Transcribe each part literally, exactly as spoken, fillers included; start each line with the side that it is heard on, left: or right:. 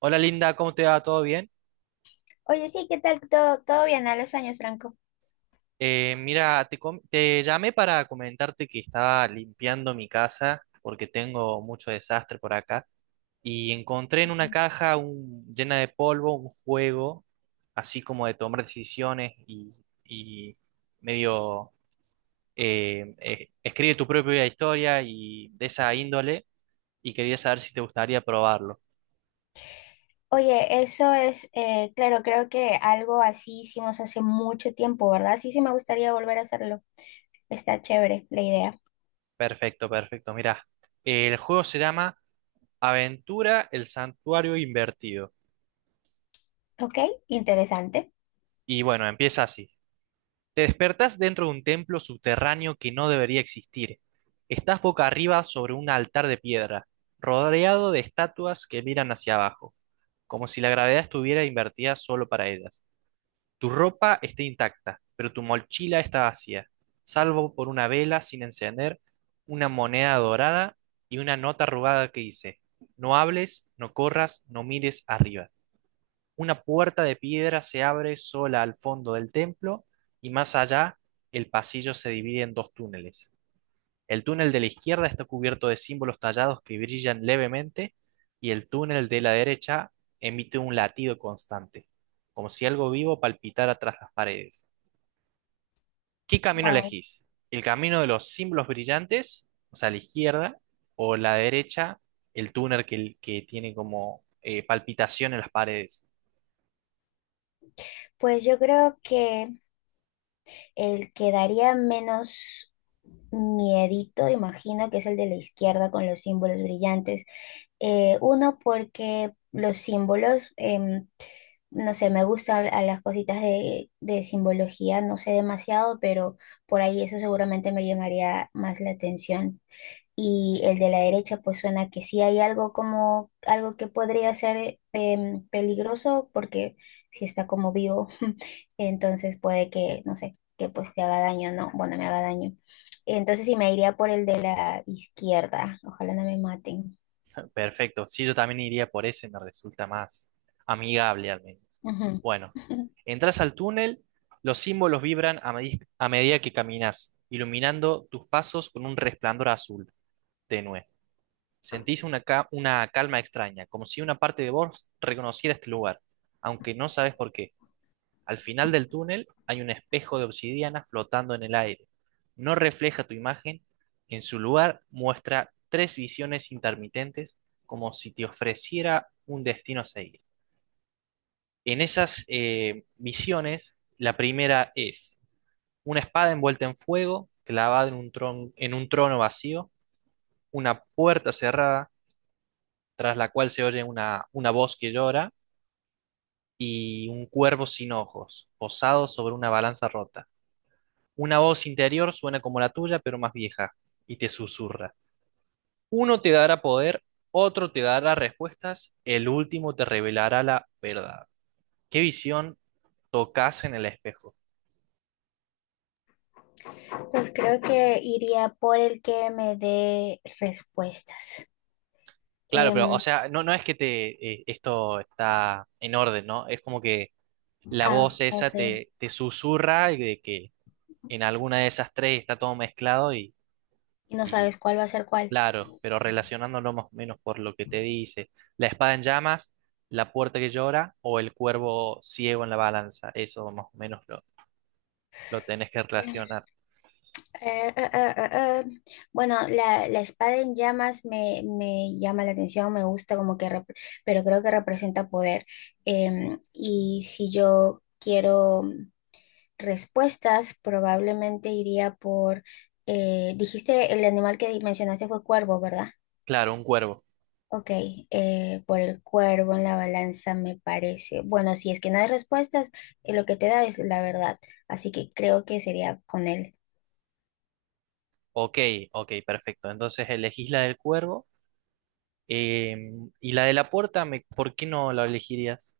right: Hola Linda, ¿cómo te va? ¿Todo bien?
left: Oye, sí, ¿qué tal? Todo, todo bien a los años, Franco.
right: Eh, mira, te, com- te llamé para comentarte que estaba limpiando mi casa porque tengo mucho desastre por acá y encontré en una
left: Ujú.
right: caja un- llena de polvo un juego así como de tomar decisiones y, y medio eh, eh, escribe tu propia historia y de esa índole y quería saber si te gustaría probarlo.
left: Oye, eso es, eh, claro, creo que algo así hicimos hace mucho tiempo, ¿verdad? Sí, sí, me gustaría volver a hacerlo. Está chévere la idea.
right: Perfecto, perfecto. Mira, el juego se llama Aventura, el santuario invertido.
left: Ok, interesante.
right: Y bueno, empieza así. Te despertás dentro de un templo subterráneo que no debería existir. Estás boca arriba sobre un altar de piedra, rodeado de estatuas que miran hacia abajo, como si la gravedad estuviera invertida solo para ellas. Tu ropa está intacta, pero tu mochila está vacía, salvo por una vela sin encender, una moneda dorada y una nota arrugada que dice, no hables, no corras, no mires arriba. Una puerta de piedra se abre sola al fondo del templo y más allá el pasillo se divide en dos túneles. El túnel de la izquierda está cubierto de símbolos tallados que brillan levemente y el túnel de la derecha emite un latido constante, como si algo vivo palpitara tras las paredes. ¿Qué camino
left: Wow.
right: elegís? ¿El camino de los símbolos brillantes, o sea, la izquierda, o la derecha, el túnel que, que tiene como eh, palpitación en las paredes?
left: Pues yo creo que el que daría menos miedito, imagino que es el de la izquierda con los símbolos brillantes. Eh, uno, porque los símbolos, em no sé, me gustan a las cositas de, de simbología, no sé demasiado, pero por ahí eso seguramente me llamaría más la atención. Y el de la derecha, pues suena que sí hay algo como algo que podría ser eh, peligroso, porque si está como vivo, entonces puede que, no sé, que pues te haga daño, no, bueno, me haga daño. Entonces sí me iría por el de la izquierda, ojalá no me maten.
right: Perfecto, sí, yo también iría por ese, me resulta más amigable al menos.
left: Ujú.
right: Bueno, entras al túnel, los símbolos vibran a, medi- a medida que caminas, iluminando tus pasos con un resplandor azul tenue. Sentís una, ca- una calma extraña, como si una parte de vos reconociera este lugar, aunque no sabes por qué. Al final del túnel hay un espejo de obsidiana flotando en el aire. No refleja tu imagen, en su lugar muestra tres visiones intermitentes como si te ofreciera un destino a seguir. En esas eh, visiones, la primera es una espada envuelta en fuego, clavada en un tron- en un trono vacío, una puerta cerrada, tras la cual se oye una, una voz que llora, y un cuervo sin ojos, posado sobre una balanza rota. Una voz interior suena como la tuya, pero más vieja, y te susurra. Uno te dará poder, otro te dará respuestas, el último te revelará la verdad. ¿Qué visión tocas en el espejo?
left: Pues creo que iría por el que me dé respuestas.
right: Claro, pero, o
left: Em,
right: sea, no, no es que te, eh, esto está en orden, ¿no? Es como que la
left: ah,
right: voz esa
left: ok.
right: te, te susurra y de que en alguna de esas tres está todo mezclado y,
left: Y no sabes cuál va a ser cuál.
right: claro, pero relacionándolo más o menos por lo que te dice, la espada en llamas, la puerta que llora o el cuervo ciego en la balanza, eso más o menos lo, lo tenés que
left: Eh,
right: relacionar.
left: eh, eh, eh, eh. Bueno, la, la espada en llamas me, me llama la atención, me gusta como que, rep- pero creo que representa poder. Em, y si yo quiero respuestas, probablemente iría por, eh, dijiste el animal que mencionaste fue cuervo, ¿verdad?
right: Claro, un cuervo.
left: Ok, eh, por el cuervo en la balanza me parece. Bueno, si es que no hay respuestas, eh, lo que te da es la verdad. Así que creo que sería con él.
right: Ok, ok, perfecto. Entonces elegís la del cuervo, eh, y la de la puerta, me- ¿por qué no la elegirías?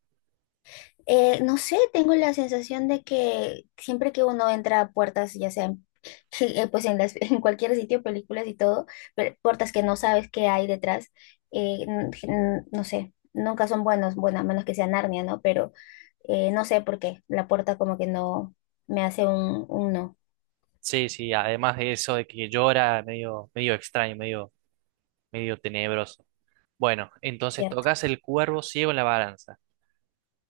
left: Eh, no sé, tengo la sensación de que siempre que uno entra a puertas, ya sea en- eh, pues en las, en cualquier sitio, películas y todo, pero puertas que no sabes qué hay detrás, eh, n- n- no sé, nunca son buenos, bueno, a menos que sea Narnia, ¿no? Pero eh, no sé por qué, la puerta como que no me hace un, un no,
right: Sí, sí, además de eso de que llora, medio, medio extraño, medio, medio tenebroso. Bueno, entonces
left: ¿cierto?
right: tocas el cuervo ciego en la balanza.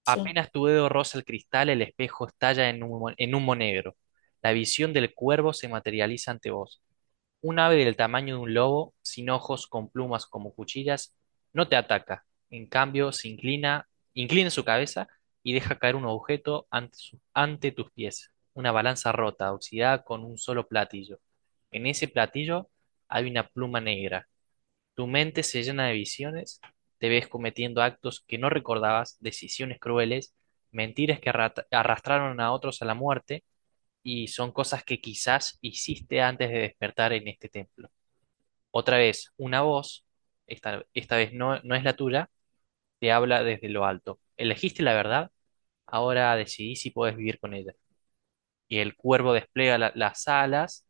left: Sí.
right: Apenas tu dedo roza el cristal, el espejo estalla en humo, en humo negro. La visión del cuervo se materializa ante vos. Un ave del tamaño de un lobo, sin ojos, con plumas como cuchillas, no te ataca. En cambio, se inclina, inclina su cabeza y deja caer un objeto ante, su- ante tus pies. Una balanza rota, oxidada con un solo platillo. En ese platillo hay una pluma negra. Tu mente se llena de visiones, te ves cometiendo actos que no recordabas, decisiones crueles, mentiras que arrat- arrastraron a otros a la muerte y son cosas que quizás hiciste antes de despertar en este templo. Otra vez, una voz, esta, esta vez no, no es la tuya, te habla desde lo alto. Elegiste la verdad, ahora decidí si puedes vivir con ella. Y el cuervo despliega la- las alas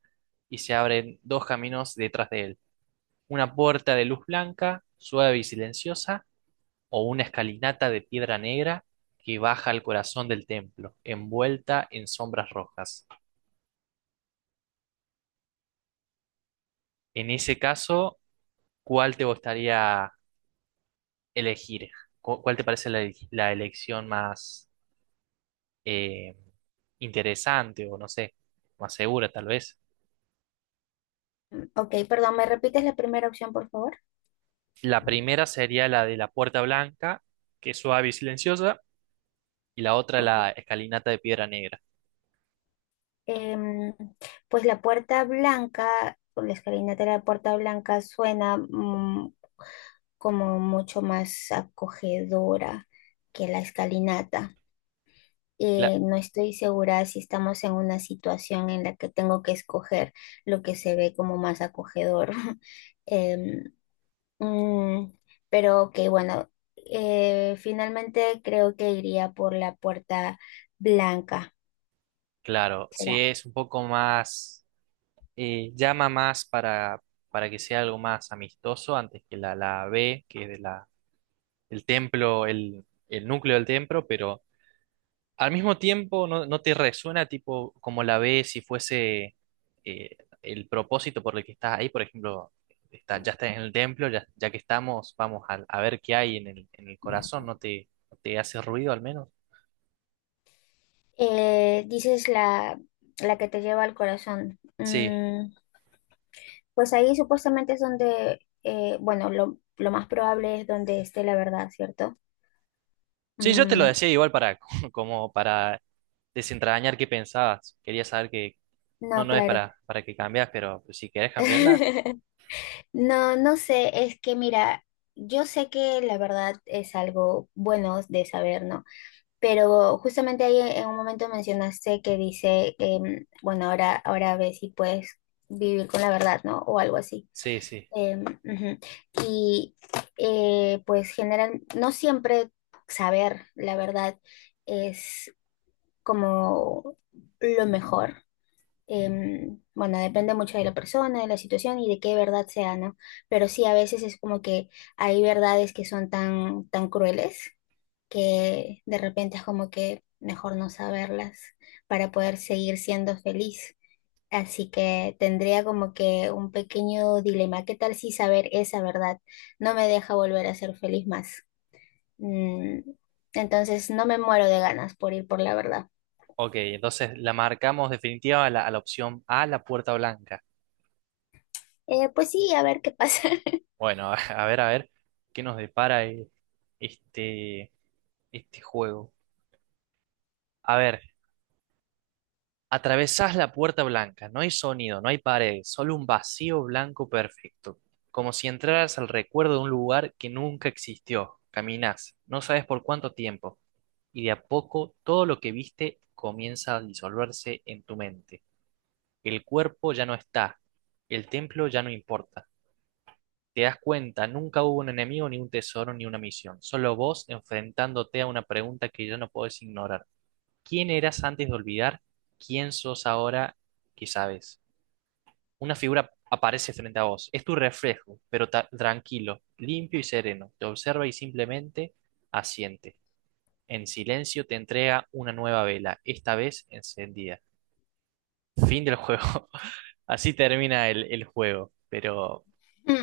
right: y se abren dos caminos detrás de él. Una puerta de luz blanca, suave y silenciosa o una escalinata de piedra negra que baja al corazón del templo, envuelta en sombras rojas. En ese caso, ¿cuál te gustaría elegir? ¿Cu- ¿Cuál te parece la, ele- la elección más eh, interesante o no sé, más segura tal vez?
left: Ok, perdón, ¿me repites la primera opción, por favor?
right: La primera sería la de la puerta blanca, que es suave y silenciosa, y la otra la
left: Ok.
right: escalinata de piedra negra.
left: Em, pues la puerta blanca, o la escalinata de la puerta blanca suena mm, como mucho más acogedora que la escalinata.
right: Cla-
left: Eh, no estoy segura si estamos en una situación en la que tengo que escoger lo que se ve como más acogedor. Em, mm, pero ok, bueno, eh, finalmente creo que iría por la puerta blanca.
right: claro, sí
left: Será.
right: es un poco más eh, llama más para, para que sea algo más amistoso antes que la, la B, que es de la, el templo, el, el núcleo del templo, pero al mismo tiempo no, no te resuena tipo como la B si fuese eh, el propósito por el que estás ahí, por ejemplo, está, ya estás en el templo, ya, ya que estamos, vamos a, a ver qué hay en el, en el corazón, ¿no te, no te hace ruido al menos?
left: Eh, dices la, la que te lleva al corazón.
right: Sí.
left: Mm, pues ahí supuestamente es donde, eh, bueno, lo, lo más probable es donde esté la verdad, ¿cierto?
right: Sí, yo te lo
left: Mm,
right: decía igual para como para desentrañar qué pensabas. Quería saber qué, no,
left: no,
right: no es
left: claro.
right: para, para que cambias, pero si querés cambiarla,
left: No, no sé, es que mira, yo sé que la verdad es algo bueno de saber, ¿no? Pero justamente ahí en un momento mencionaste que dice, em, bueno, ahora, ahora ves si puedes vivir con la verdad, ¿no? O algo así.
right: sí, sí.
left: Em, ujú. Y eh, pues general, no siempre saber la verdad es como lo mejor. Em, bueno, depende mucho de la persona, de la situación y de qué verdad sea, ¿no? Pero sí, a veces es como que hay verdades que son tan, tan crueles que de repente es como que mejor no saberlas para poder seguir siendo feliz. Así que tendría como que un pequeño dilema. ¿Qué tal si saber esa verdad no me deja volver a ser feliz más? Mm, entonces no me muero de ganas por ir por la verdad.
right: Ok, entonces la marcamos definitiva a la, a la opción A, la puerta blanca.
left: Eh, pues sí, a ver qué pasa.
right: Bueno, a ver, a ver, ¿qué nos depara eh, este, este juego? A ver, atravesás la puerta blanca, no hay sonido, no hay pared, solo un vacío blanco perfecto, como si entraras al recuerdo de un lugar que nunca existió. Caminás, no sabes por cuánto tiempo, y de a poco todo lo que viste comienza a disolverse en tu mente. El cuerpo ya no está, el templo ya no importa. Te das cuenta, nunca hubo un enemigo, ni un tesoro, ni una misión. Solo vos enfrentándote a una pregunta que ya no podés ignorar. ¿Quién eras antes de olvidar? ¿Quién sos ahora que sabes? Una figura aparece frente a vos. Es tu reflejo, pero ta- tranquilo, limpio y sereno. Te observa y simplemente asiente. En silencio te entrega una nueva vela, esta vez encendida. Fin del juego. Así termina el, el juego. Pero,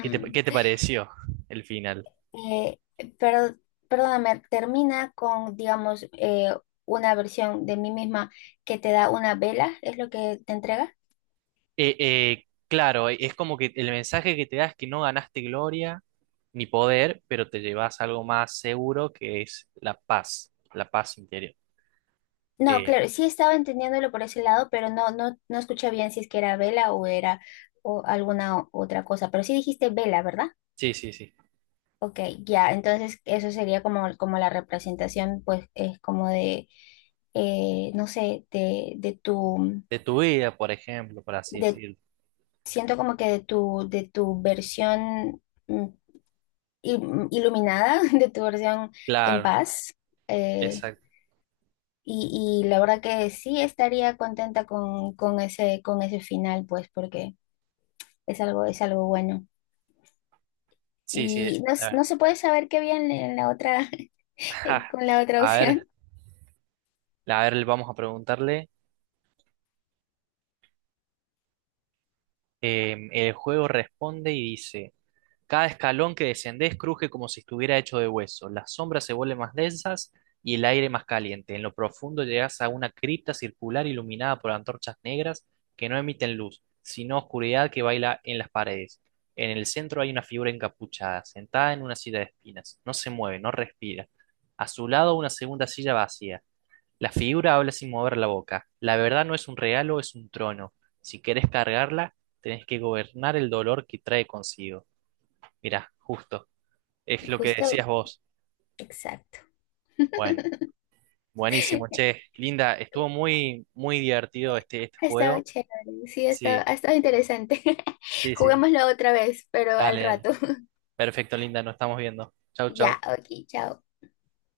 right: ¿qué te, qué te pareció el final?
left: eh, pero, perdóname, termina con, digamos, eh, una versión de mí misma que te da una vela, ¿es lo que te entrega?
right: Eh, eh, claro, es como que el mensaje que te da es que no ganaste gloria ni poder, pero te llevas algo más seguro que es la paz, la paz interior.
left: No,
right: Eh,
left: claro, sí estaba entendiéndolo por ese lado, pero no, no, no escuché bien si es que era vela o era o alguna o- otra cosa. Pero sí dijiste vela, ¿verdad?
right: sí, sí, sí.
left: Ok, ya, entonces eso sería como, como la representación, pues, es como de, eh, no sé, de, de tu,
right: De tu vida, por ejemplo, por así
left: de,
right: decirlo.
left: siento como que de tu, de tu versión mm, il- iluminada, de tu versión en
right: Claro,
left: paz. eh,
right: exacto.
left: Y, y la verdad que sí estaría contenta con, con ese, con ese final, pues, porque es algo, es algo bueno.
right: Sí, sí.
left: Y no, s-
right: la-
left: no se puede saber qué había en en la otra, eh, con la otra
right: A ver,
left: opción.
right: a ver, vamos a preguntarle. Eh, el juego responde y dice. Cada escalón que descendés cruje como si estuviera hecho de hueso. Las sombras se vuelven más densas y el aire más caliente. En lo profundo llegás a una cripta circular iluminada por antorchas negras que no emiten luz, sino oscuridad que baila en las paredes. En el centro hay una figura encapuchada, sentada en una silla de espinas. No se mueve, no respira. A su lado una segunda silla vacía. La figura habla sin mover la boca. La verdad no es un regalo, es un trono. Si querés cargarla, tenés que gobernar el dolor que trae consigo. Mira, justo. Es lo que
left: Justo,
right: decías vos.
left: exacto.
right: Bueno, buenísimo, che. Linda, estuvo muy, muy divertido este, este
left: Ha estado
right: juego.
left: chévere, sí, ha estado,
right: Sí,
left: ha estado interesante.
right: sí, sí.
left: Juguémoslo otra vez, pero al
right: Dale, dale.
left: rato.
right: Perfecto, Linda, nos estamos viendo. Chau, chau.
left: Ya, ok, chao.